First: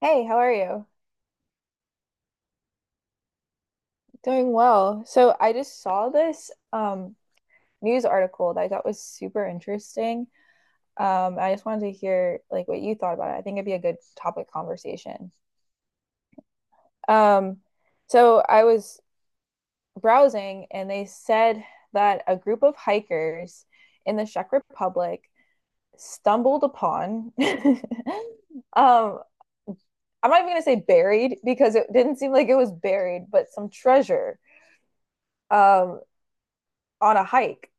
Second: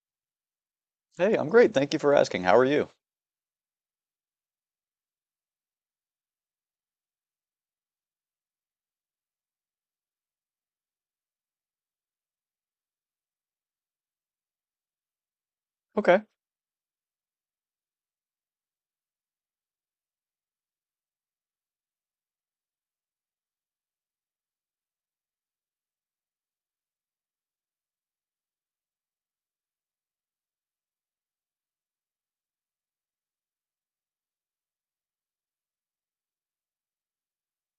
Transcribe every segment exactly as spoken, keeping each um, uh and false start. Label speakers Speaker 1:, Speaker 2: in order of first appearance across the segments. Speaker 1: Hey, how are you?
Speaker 2: Hey, I'm great. Thank you for asking. How are you?
Speaker 1: Doing well. So I just saw this um news article that I thought was super interesting. Um, I just wanted to hear like what you thought about it. I think it'd be a good topic conversation.
Speaker 2: Okay.
Speaker 1: Um, so I was browsing and they said that a group of hikers in the Czech Republic stumbled upon um I'm not even gonna say buried because it didn't seem like it was buried, but some treasure um on a hike.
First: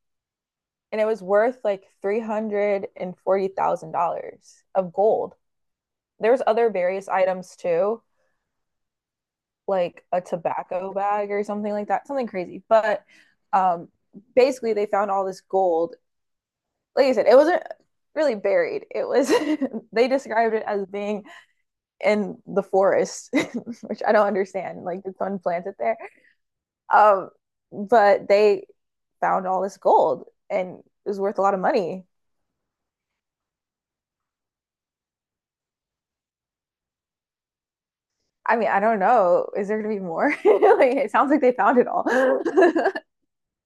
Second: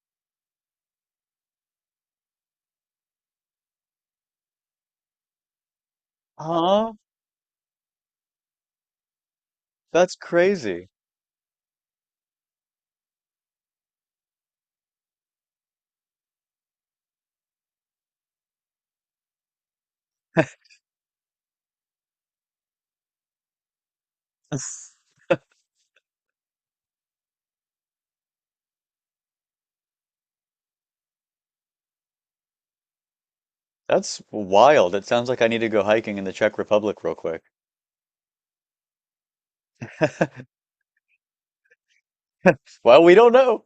Speaker 1: And it was worth like three hundred forty thousand dollars of gold. There was other
Speaker 2: Aw,
Speaker 1: various items too, like
Speaker 2: that's
Speaker 1: a
Speaker 2: crazy.
Speaker 1: tobacco bag or something like that, something crazy. But um, basically, they found all this gold. Like I said, it wasn't really buried. It was, they described it as being in the forest, which I don't understand. Like, did someone plant it there? Um, but they found all this gold and it was worth a lot of money.
Speaker 2: That's wild. It sounds like I need to go hiking in the Czech Republic real quick.
Speaker 1: I mean, I don't know. Is there gonna be more? Like it sounds like they found it all.
Speaker 2: Well, we don't know.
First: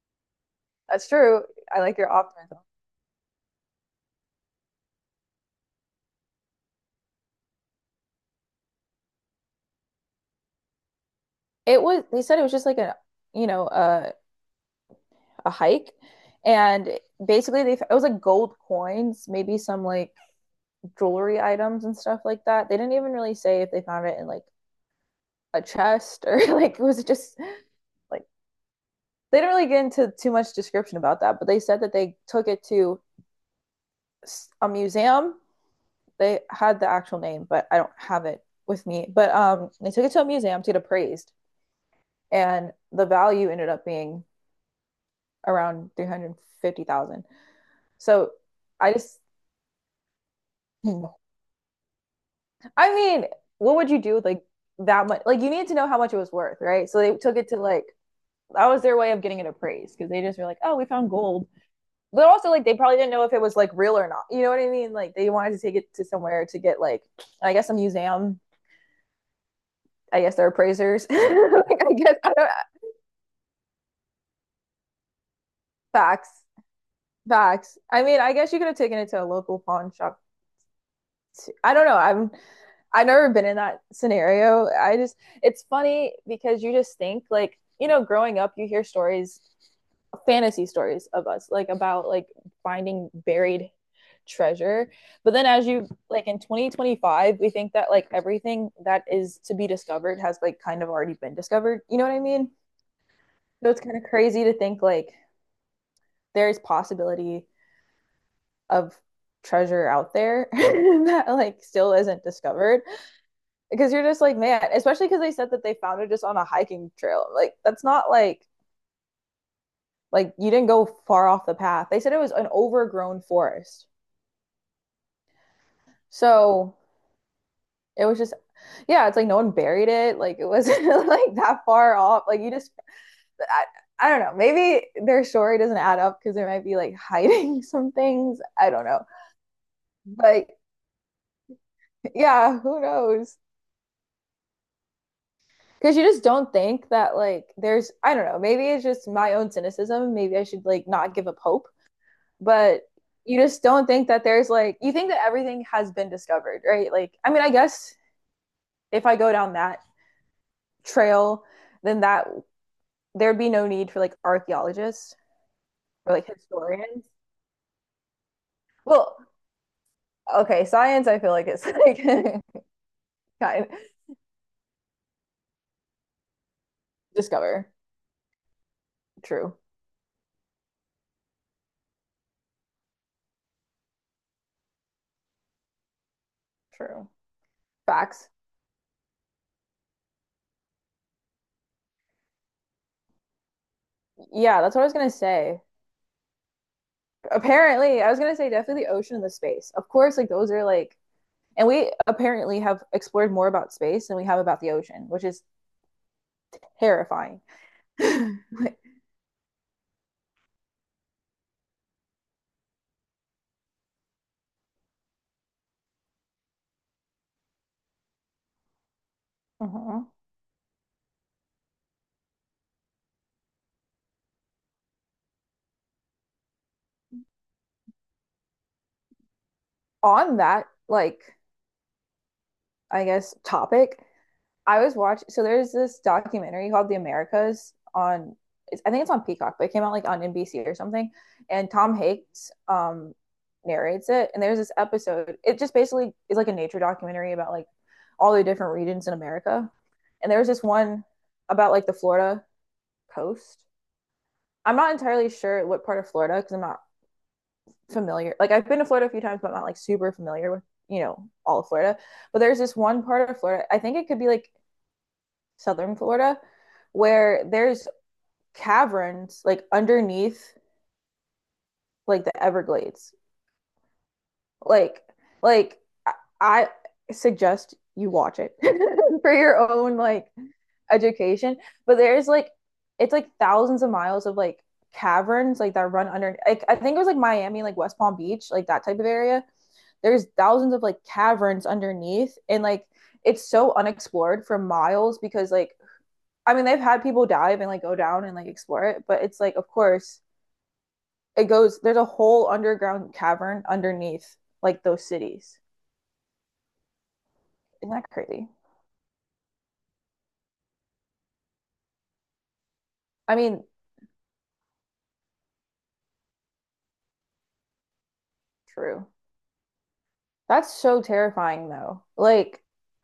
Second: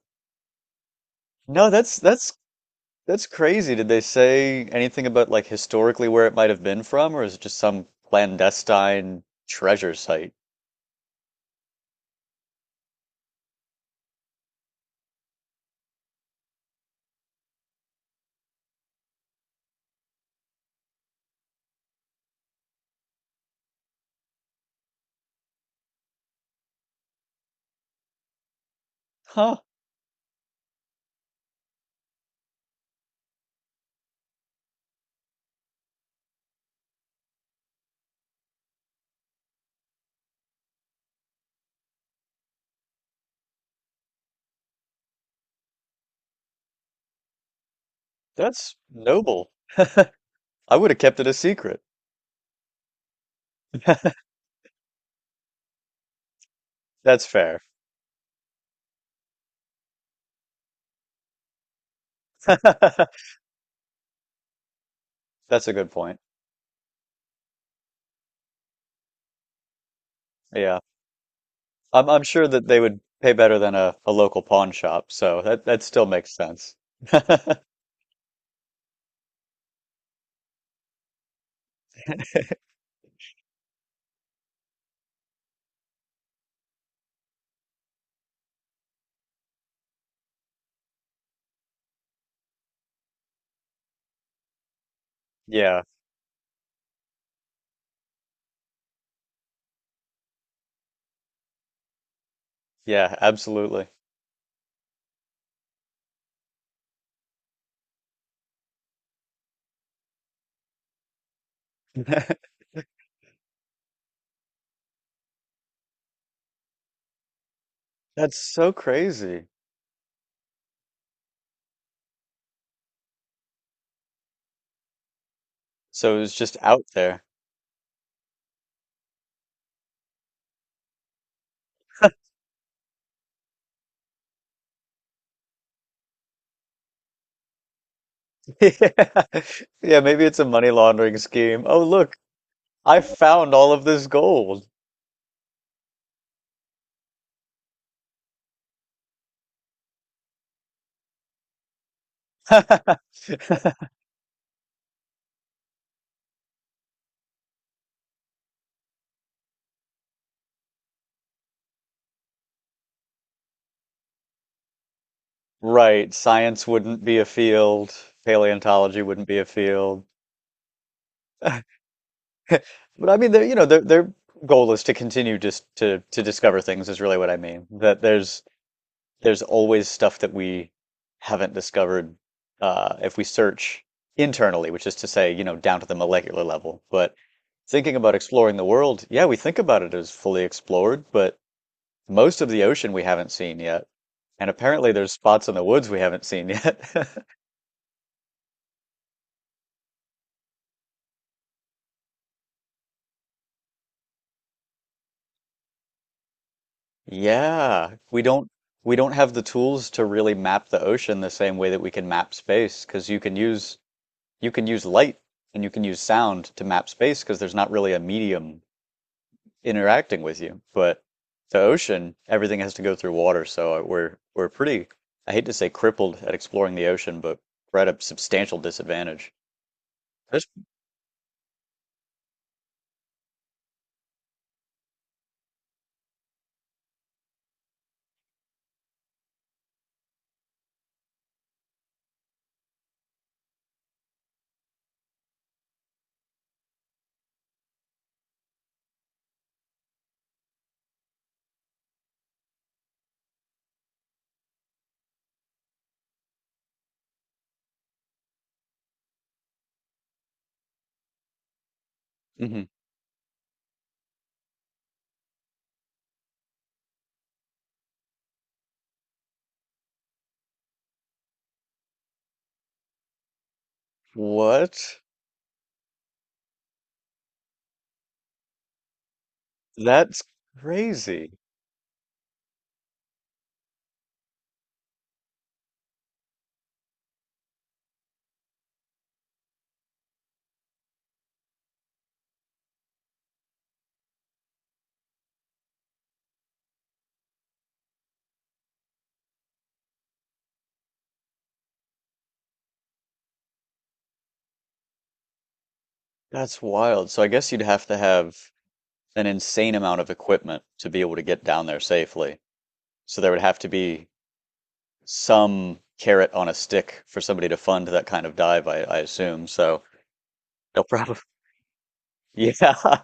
Speaker 1: That's true.
Speaker 2: No,
Speaker 1: I
Speaker 2: that's
Speaker 1: like your
Speaker 2: that's
Speaker 1: optimism.
Speaker 2: that's crazy. Did they say anything about like historically where it might have been from, or is it just some clandestine treasure site?
Speaker 1: It was they said it was just like a you know a a hike, and basically they it was like gold coins, maybe some like jewelry items and stuff like that. They didn't even really say if they found it in like a chest or like was it just like they didn't
Speaker 2: Huh,
Speaker 1: really get into too much description about that, but they said that they took it to a museum. They had the actual name, but I don't have it with me. But um, they took it to a museum to get appraised, and the value ended up being around three hundred fifty thousand dollars. So
Speaker 2: that's
Speaker 1: I just,
Speaker 2: noble. I would have kept it a secret.
Speaker 1: I mean, what would you do with like that much? Like you need to know how much it was worth, right? So they
Speaker 2: That's
Speaker 1: took it to
Speaker 2: fair.
Speaker 1: like that was their way of getting it appraised because they just were like, oh, we found gold. But also, like, they probably didn't know if
Speaker 2: That's
Speaker 1: it was like real or not. You know what I mean? Like, they wanted to
Speaker 2: a
Speaker 1: take
Speaker 2: good
Speaker 1: it to
Speaker 2: point.
Speaker 1: somewhere to get like, I guess, a museum. I guess they're
Speaker 2: Yeah.
Speaker 1: appraisers. like, I
Speaker 2: I'm
Speaker 1: guess
Speaker 2: I'm
Speaker 1: I
Speaker 2: sure
Speaker 1: don't.
Speaker 2: that they would pay better than a, a local pawn shop, so that that still makes
Speaker 1: Facts.
Speaker 2: sense.
Speaker 1: Facts. I mean, I guess you could have taken it to a local pawn shop too. I don't know. I'm I've never been in that scenario. I just it's funny because you just think like, you know, growing up you hear stories, fantasy stories of us, like about like finding buried treasure. But then as
Speaker 2: Yeah,
Speaker 1: you like in twenty twenty-five, we think that like everything that is to be discovered has like kind of already been discovered. You know what I mean?
Speaker 2: yeah,
Speaker 1: So it's
Speaker 2: absolutely.
Speaker 1: kind of crazy to think like there's possibility of treasure out there that like still isn't
Speaker 2: That's
Speaker 1: discovered because you're just like man, especially because they said that they found it just on a hiking trail. Like that's not like
Speaker 2: so crazy.
Speaker 1: like you didn't go far off the path. They said it was an overgrown forest,
Speaker 2: So it was just
Speaker 1: so
Speaker 2: out there.
Speaker 1: it was just yeah, it's like no one buried it. Like it wasn't like that far off. Like you just I, I don't know, maybe their story doesn't add up because they might be like hiding some things, I don't know.
Speaker 2: Yeah. Yeah, maybe it's a
Speaker 1: But
Speaker 2: money laundering scheme. Oh, look,
Speaker 1: yeah, who
Speaker 2: I
Speaker 1: knows,
Speaker 2: found all of this gold.
Speaker 1: because you just don't think that like there's I don't know, maybe it's just my own cynicism, maybe I should like not give up hope. But you just don't think that there's like you think that everything has been discovered, right? Like I mean, I guess if I go down that trail then that there'd be no need for like archaeologists
Speaker 2: Right,
Speaker 1: or like
Speaker 2: science
Speaker 1: historians.
Speaker 2: wouldn't be a field, paleontology
Speaker 1: Well,
Speaker 2: wouldn't be a field.
Speaker 1: okay, science I feel like it's like
Speaker 2: But I mean, their you
Speaker 1: kind
Speaker 2: know,
Speaker 1: of
Speaker 2: their their goal is to continue just to to discover things is really what I mean.
Speaker 1: discover.
Speaker 2: That there's there's
Speaker 1: True.
Speaker 2: always stuff that we haven't discovered uh, if we search internally, which is to say, you know, down to the molecular level.
Speaker 1: True.
Speaker 2: But thinking about
Speaker 1: Facts.
Speaker 2: exploring the world, yeah, we think about it as fully explored, but most of the ocean we haven't seen yet. And
Speaker 1: Yeah, that's what I
Speaker 2: apparently
Speaker 1: was gonna
Speaker 2: there's spots in
Speaker 1: say.
Speaker 2: the woods we haven't seen yet.
Speaker 1: Apparently, I was gonna say definitely the ocean and the space. Of course, like those are like, and we apparently have explored more about space than we have about the ocean, which is terrifying.
Speaker 2: Yeah, we don't
Speaker 1: Like,
Speaker 2: we don't have the tools to really map the ocean the same way that we can map space, because you can use you can use light and you can use sound to map space because there's not really a medium
Speaker 1: mhm.
Speaker 2: interacting with you. But the ocean, everything has to go through water, so uh, we're we're pretty, I hate to say crippled at exploring the ocean, but we're at a substantial disadvantage.
Speaker 1: On
Speaker 2: That's,
Speaker 1: that, like, I guess topic, I was watching. So there's this documentary called The Americas on. It's, I think it's on Peacock, but it came out like on N B C or something. And Tom Hanks um, narrates it. And there's this episode. It just basically is like a nature documentary about like all the different regions in America. And there was this one about like the Florida coast. I'm not entirely sure what part of Florida because I'm not familiar. Like I've been to Florida a few times, but I'm not like super familiar with you know all of Florida. But there's
Speaker 2: mhm.
Speaker 1: this one part of Florida. I think it could be like southern Florida, where there's caverns like underneath like the Everglades.
Speaker 2: What?
Speaker 1: Like like I suggest you watch it for your own
Speaker 2: That's
Speaker 1: like
Speaker 2: crazy.
Speaker 1: education. But there's like it's like thousands of miles of like caverns like that run under like I think it was like Miami, like West Palm Beach, like that type of area. There's thousands of like caverns underneath and like it's so unexplored for miles because like I mean, they've had people dive and like go down and like explore it, but it's like, of course, it goes, there's a whole underground cavern underneath like those cities.
Speaker 2: That's wild. So I guess you'd have
Speaker 1: Isn't
Speaker 2: to
Speaker 1: that
Speaker 2: have
Speaker 1: crazy?
Speaker 2: an insane amount of equipment to be able to get down there safely. So there
Speaker 1: I
Speaker 2: would have
Speaker 1: mean,
Speaker 2: to be some carrot on a stick for somebody to fund that kind of dive, I, I
Speaker 1: true.
Speaker 2: assume. So
Speaker 1: That's
Speaker 2: they'll
Speaker 1: so
Speaker 2: probably,
Speaker 1: terrifying though.
Speaker 2: yeah,
Speaker 1: Like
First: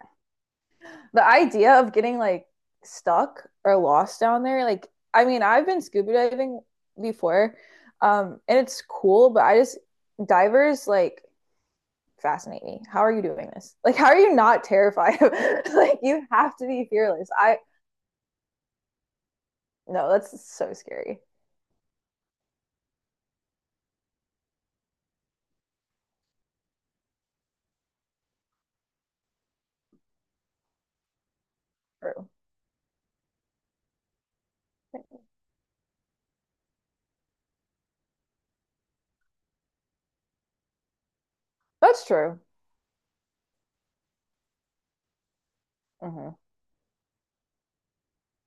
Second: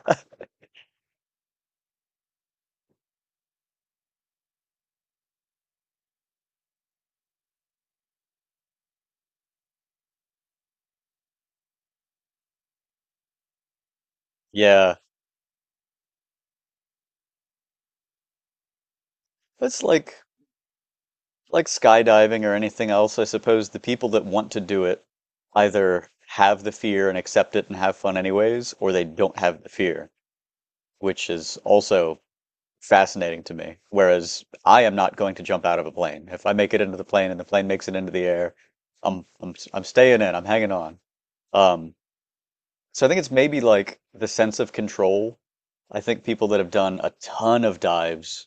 Speaker 1: the idea of getting like stuck or lost down there, like, I mean, I've been scuba diving before, um, and it's cool, but I just, divers like fascinate me. How are you doing this? Like, how are you not
Speaker 2: yeah.
Speaker 1: terrified? like, you have to be fearless. I,
Speaker 2: That's
Speaker 1: no,
Speaker 2: like
Speaker 1: that's so scary.
Speaker 2: like skydiving or anything else, I suppose the people that want to do it either have the fear and accept it and have fun anyways, or they don't have the fear, which is also
Speaker 1: True.
Speaker 2: fascinating to me. Whereas I am not going to jump out of a plane. If I make it into the plane and the plane makes it into the air, I'm I'm I'm staying in, I'm hanging on. Um,
Speaker 1: That's true.
Speaker 2: so I think it's maybe like the sense of control. I think
Speaker 1: Hmm.
Speaker 2: people that have done a ton of dives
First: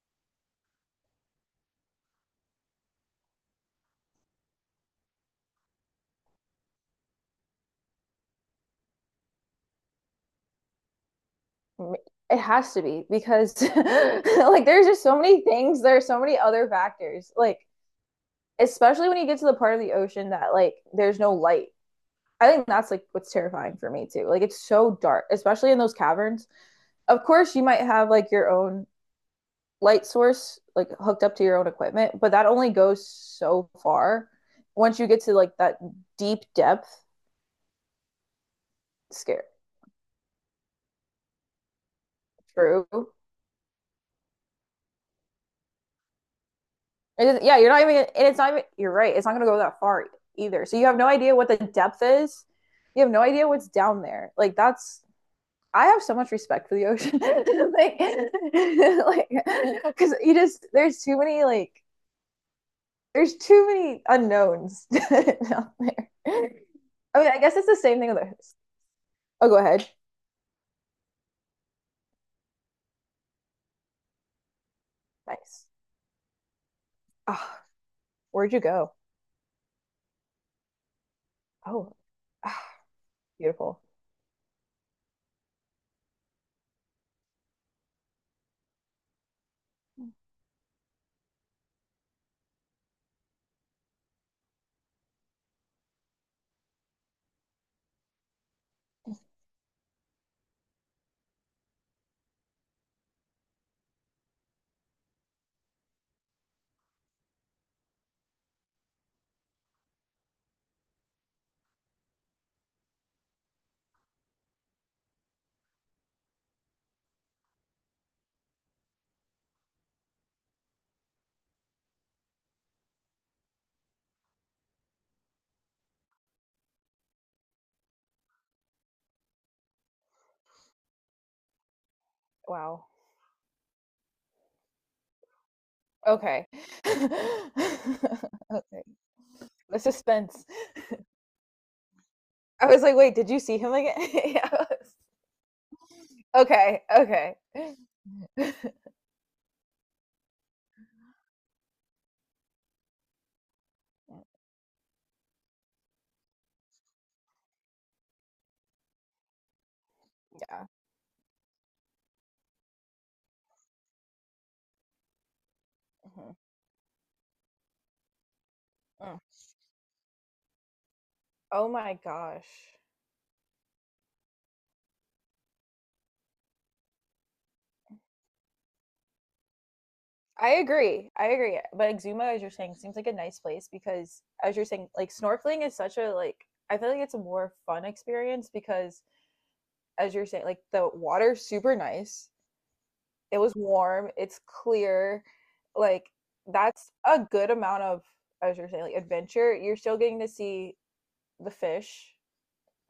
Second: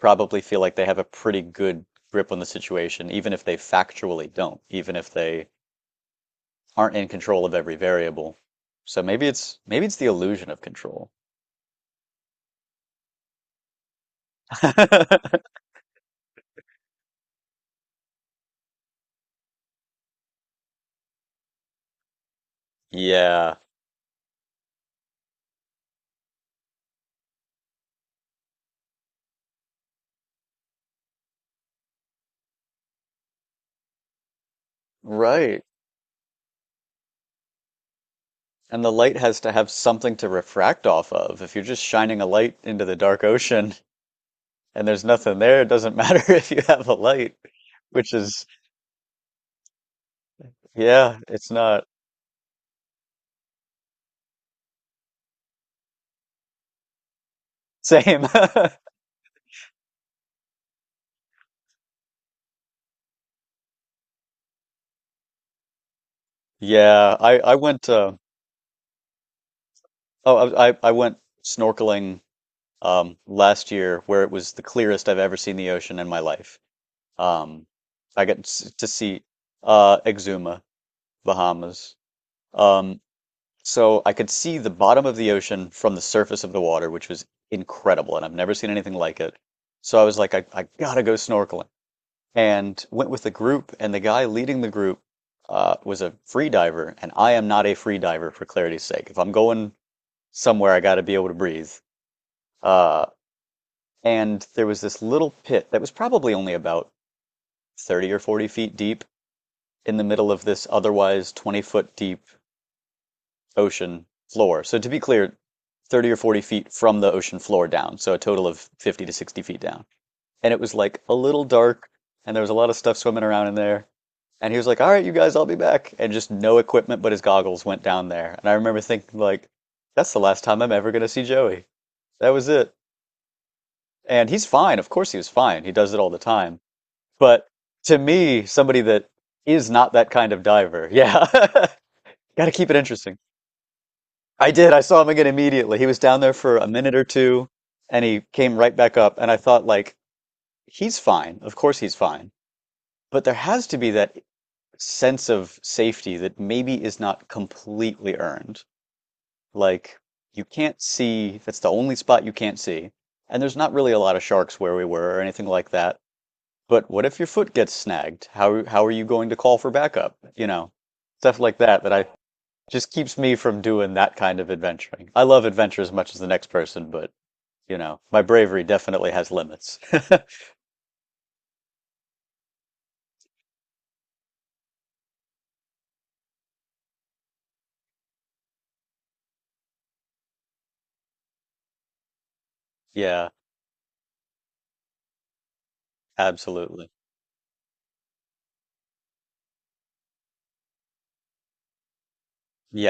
Speaker 2: probably feel like they have a pretty good grip on the situation, even if they factually don't, even if they aren't in control of every variable. So maybe it's maybe it's the illusion of control.
Speaker 1: It has to be because like there's just so many things. There are so many other factors. Like especially when you get to the part of the ocean that like there's no light. I think that's like what's
Speaker 2: Yeah,
Speaker 1: terrifying for me too. Like it's so dark, especially in those caverns. Of course, you might have like your own light source like hooked up to your own equipment, but that only goes so far. Once you get to like
Speaker 2: right.
Speaker 1: that deep depth,
Speaker 2: And the light has
Speaker 1: scary.
Speaker 2: to have something to refract off of. If you're just shining a light into the
Speaker 1: True.
Speaker 2: dark ocean and there's nothing there, it doesn't matter if you have a
Speaker 1: It
Speaker 2: light,
Speaker 1: is, yeah, you're not even, and
Speaker 2: which
Speaker 1: it's
Speaker 2: is,
Speaker 1: not even, you're right. It's not going to go that far either. So you have no
Speaker 2: yeah,
Speaker 1: idea what
Speaker 2: it's
Speaker 1: the
Speaker 2: not
Speaker 1: depth is. You have no idea what's down there. Like, that's, I have so much respect for the ocean. like,
Speaker 2: same.
Speaker 1: like, because you just, there's too many, like, there's too many unknowns down there.
Speaker 2: Yeah,
Speaker 1: I mean,
Speaker 2: I
Speaker 1: I
Speaker 2: I
Speaker 1: guess it's the
Speaker 2: went
Speaker 1: same thing
Speaker 2: uh
Speaker 1: with this. Oh, go ahead.
Speaker 2: oh I I I went snorkeling um, last year where it was the clearest I've ever seen
Speaker 1: Nice.
Speaker 2: the ocean in my life.
Speaker 1: Oh,
Speaker 2: Um, I got
Speaker 1: where'd you
Speaker 2: s- to
Speaker 1: go?
Speaker 2: see uh, Exuma, Bahamas.
Speaker 1: Oh, ah,
Speaker 2: Um,
Speaker 1: beautiful.
Speaker 2: so I could see the bottom of the ocean from the surface of the water, which was incredible, and I've never seen anything like it. So I was like, I, I gotta go snorkeling, and went with a group, and the guy leading the group uh, was a free diver, and I am not a free diver for clarity's sake. If I'm going somewhere, I gotta be able to breathe. Uh, And there was this little pit that was probably only about thirty or forty feet deep in the middle of this otherwise twenty foot deep ocean floor. So to be clear, thirty or forty feet from the ocean floor down. So a total of fifty to sixty feet down. And it was like a little dark and there was a lot of stuff swimming around in there. And he was like, all right, you guys, I'll be back. And just no equipment but his goggles went down there. And I remember thinking, like, that's the last time I'm ever going to see Joey. That was it.
Speaker 1: Wow.
Speaker 2: And he's fine. Of course he was fine. He does it all the
Speaker 1: Okay.
Speaker 2: time. But to me, somebody
Speaker 1: Okay.
Speaker 2: that is
Speaker 1: The
Speaker 2: not that kind of
Speaker 1: suspense.
Speaker 2: diver, yeah, got to
Speaker 1: I
Speaker 2: keep it
Speaker 1: was like, "Wait,
Speaker 2: interesting.
Speaker 1: did you see him again?" Yeah.
Speaker 2: I
Speaker 1: I
Speaker 2: did. I
Speaker 1: was-
Speaker 2: saw him again immediately. He was down there for a
Speaker 1: okay.
Speaker 2: minute or
Speaker 1: Okay.
Speaker 2: two and he came right back up. And I thought, like, he's fine. Of course he's fine. But there has to be that sense of safety that maybe is not completely earned. Like, you
Speaker 1: Yeah.
Speaker 2: can't see, that's the only spot you can't see. And there's not really a lot of sharks where we were or anything like that.
Speaker 1: Mhm,
Speaker 2: But what if your foot gets snagged? How how are you
Speaker 1: mm.
Speaker 2: going to call for backup? You know, stuff like
Speaker 1: Oh
Speaker 2: that that
Speaker 1: my
Speaker 2: I
Speaker 1: gosh.
Speaker 2: just keeps me from doing that kind of adventuring. I love adventure as much as the next person, but you know, my bravery definitely has limits.
Speaker 1: I agree. I agree. But Exuma, as you're saying, seems like a nice place because, as you're saying, like snorkeling is such a like. I feel like it's a more fun experience because, as you're saying, like the water's super nice.
Speaker 2: Yeah,
Speaker 1: It was warm. It's clear. Like
Speaker 2: absolutely.
Speaker 1: that's a good amount of, as you're saying, like adventure. You're still getting to see the fish,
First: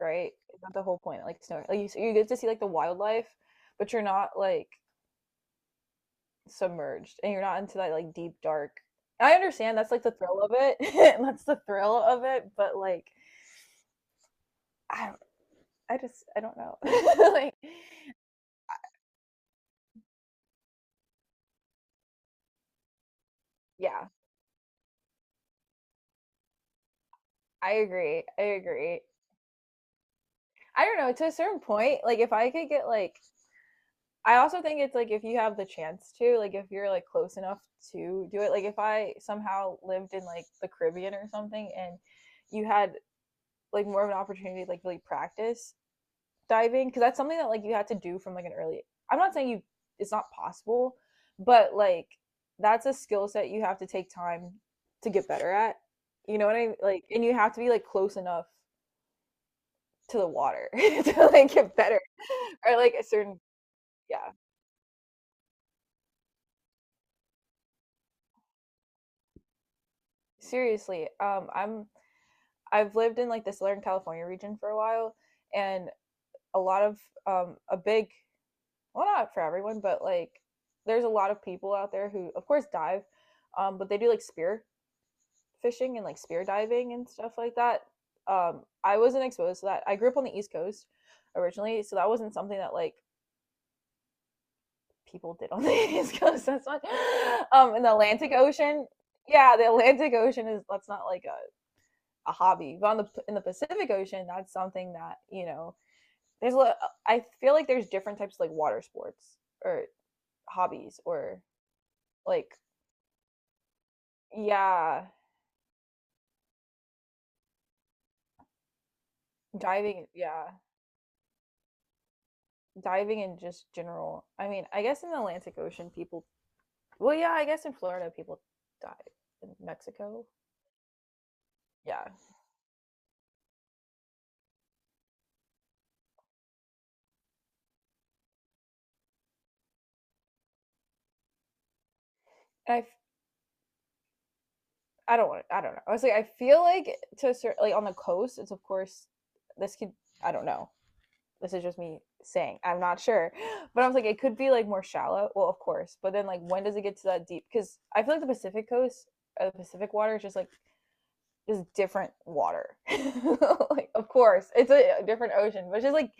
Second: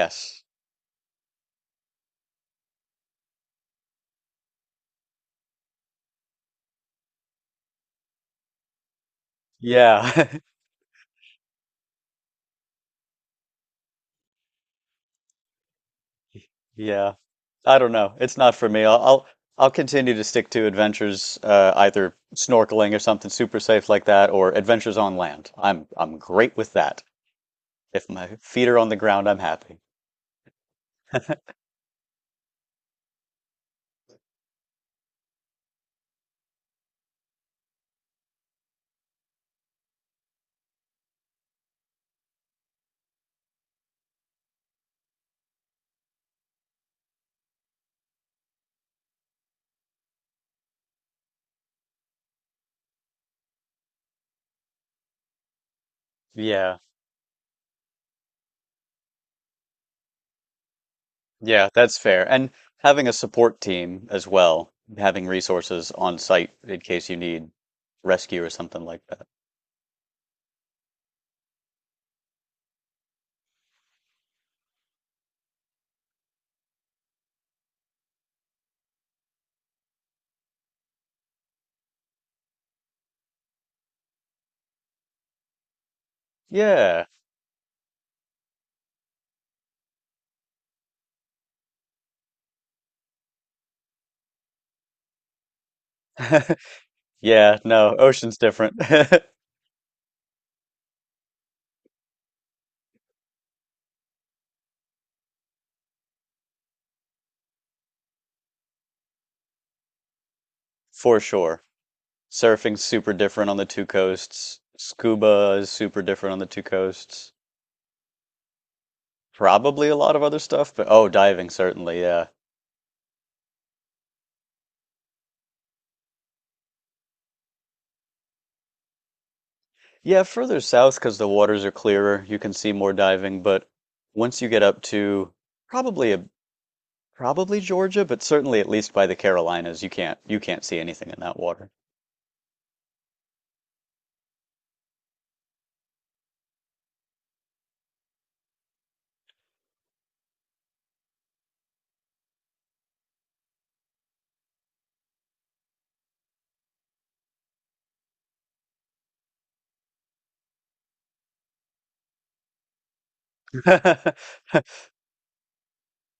Speaker 1: right? That's the whole point. Like snorkel, like you, you get to see like the wildlife, but you're not like submerged, and you're not into that like deep dark. I understand that's like the
Speaker 2: Yeah.
Speaker 1: thrill of it. that's the thrill of it, but like I don't, I just I don't know.
Speaker 2: Yeah.
Speaker 1: like
Speaker 2: I don't know. It's not for me. I'll I'll, I'll continue to stick to adventures, uh, either snorkeling or something super safe like
Speaker 1: yeah,
Speaker 2: that, or adventures on land. I'm I'm great with that.
Speaker 1: I
Speaker 2: If
Speaker 1: agree.
Speaker 2: my
Speaker 1: I
Speaker 2: feet are on the
Speaker 1: agree.
Speaker 2: ground, I'm happy.
Speaker 1: I don't know, to a certain point, like if I could get like I also think it's like if you have the chance to, like if you're like close enough to do it, like if I somehow lived in like the Caribbean or something and you had like more of an opportunity to like really practice diving, because that's something that like you had to do from like an early I'm not saying you it's not possible, but like that's a skill set you have to take time to get better at. You know what I mean?
Speaker 2: Yeah,
Speaker 1: Like and you have to be like close enough to the water to like
Speaker 2: yeah,
Speaker 1: get
Speaker 2: that's
Speaker 1: better
Speaker 2: fair. And
Speaker 1: or like a
Speaker 2: having a
Speaker 1: certain
Speaker 2: support team as
Speaker 1: yeah,
Speaker 2: well, having resources on site in case you need rescue or something like that.
Speaker 1: seriously, um I'm I've lived in like the Southern California region for a while, and a lot of um, a big well, not for everyone, but like there's a lot of people out there who, of course, dive, um, but they do like spear fishing and like spear diving
Speaker 2: Yeah.
Speaker 1: and stuff like that. Um, I wasn't exposed to that. I grew up on the East Coast originally, so that wasn't something that like people did on the East Coast. That's not
Speaker 2: Yeah,
Speaker 1: um, in the
Speaker 2: no,
Speaker 1: Atlantic
Speaker 2: ocean's different.
Speaker 1: Ocean. Yeah, the Atlantic Ocean is that's not like a, a hobby, but on the in the Pacific Ocean, that's something that you know there's a lot, I feel like there's different types of like water sports or hobbies
Speaker 2: For
Speaker 1: or
Speaker 2: sure.
Speaker 1: like
Speaker 2: Surfing's super different on the two coasts.
Speaker 1: yeah,
Speaker 2: Scuba is super different on the two coasts. Probably a
Speaker 1: diving,
Speaker 2: lot of other
Speaker 1: yeah,
Speaker 2: stuff, but oh, diving certainly, yeah.
Speaker 1: diving in just general. I mean, I guess in the Atlantic Ocean people well, yeah, I guess in Florida people dive. In
Speaker 2: Yeah,
Speaker 1: Mexico,
Speaker 2: further south because the waters are
Speaker 1: yeah.
Speaker 2: clearer, you can see more diving, but once you get up to probably a probably Georgia, but certainly at least by the Carolinas, you can't you can't see anything in that water.
Speaker 1: And I f- I don't want. To, I don't know. I was like, I feel like to a certain, like on the coast, it's of course this could. I don't know. This is just me saying I'm not sure, but I was like it could be like more shallow well of course, but then like when does it get to that deep because I feel like the Pacific coast uh, the Pacific water is just like just different water like of course it's a, different ocean, but it's just like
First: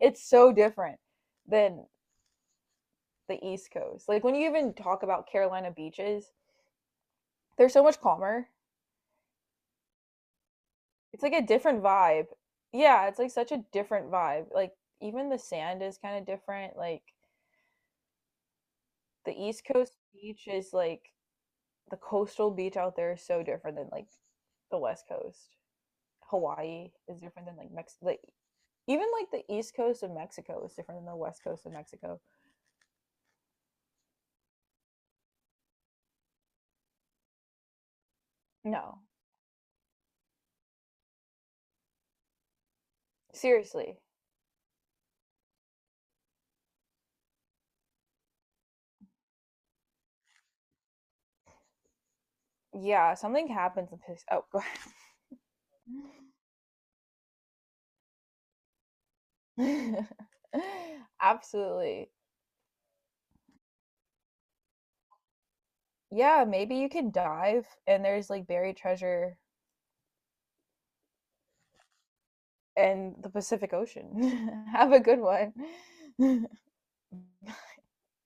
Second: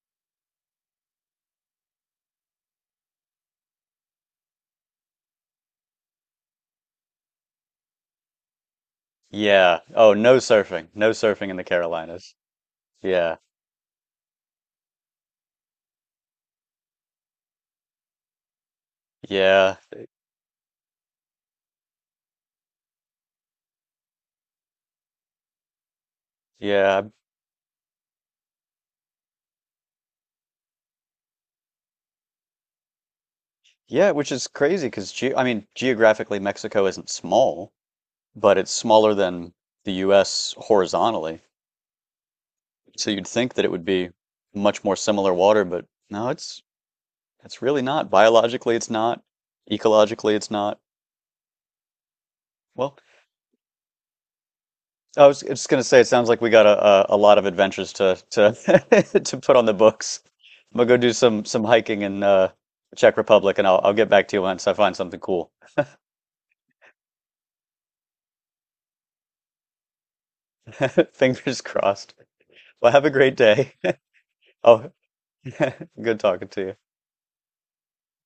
Speaker 1: it's so different than the East Coast. Like when you even talk about Carolina beaches, they're so much calmer.
Speaker 2: Yeah. Oh, no surfing. No
Speaker 1: It's like a
Speaker 2: surfing in the
Speaker 1: different vibe.
Speaker 2: Carolinas.
Speaker 1: Yeah, it's like
Speaker 2: Yeah.
Speaker 1: such a different vibe. Like even the sand is kind of different. Like the East
Speaker 2: Yeah.
Speaker 1: Coast beach is like the coastal beach out there is so different than like the West Coast. Hawaii
Speaker 2: Yeah.
Speaker 1: is different than like Mexico. Like, even like the East Coast of Mexico is different than the West Coast of Mexico.
Speaker 2: Yeah, which is crazy because ge I mean, geographically Mexico isn't small, but it's
Speaker 1: No,
Speaker 2: smaller than the U S horizontally. So you'd think that it would
Speaker 1: seriously.
Speaker 2: be much more similar water, but no, it's it's really not. Biologically, it's not. Ecologically, it's not. Well,
Speaker 1: Yeah, something happens in this. Oh, go
Speaker 2: I was just going to say, it sounds like we got a, a, a lot of adventures to to to put on the
Speaker 1: ahead.
Speaker 2: books. I'm gonna go do some some hiking
Speaker 1: Absolutely.
Speaker 2: in uh, Czech Republic, and I'll I'll get back to you once I find something cool.
Speaker 1: Yeah, maybe you could dive and there's like buried treasure
Speaker 2: Fingers crossed. Well, have a
Speaker 1: in the
Speaker 2: great
Speaker 1: Pacific
Speaker 2: day.
Speaker 1: Ocean.
Speaker 2: Oh,
Speaker 1: Have a good
Speaker 2: good
Speaker 1: one.
Speaker 2: talking to you.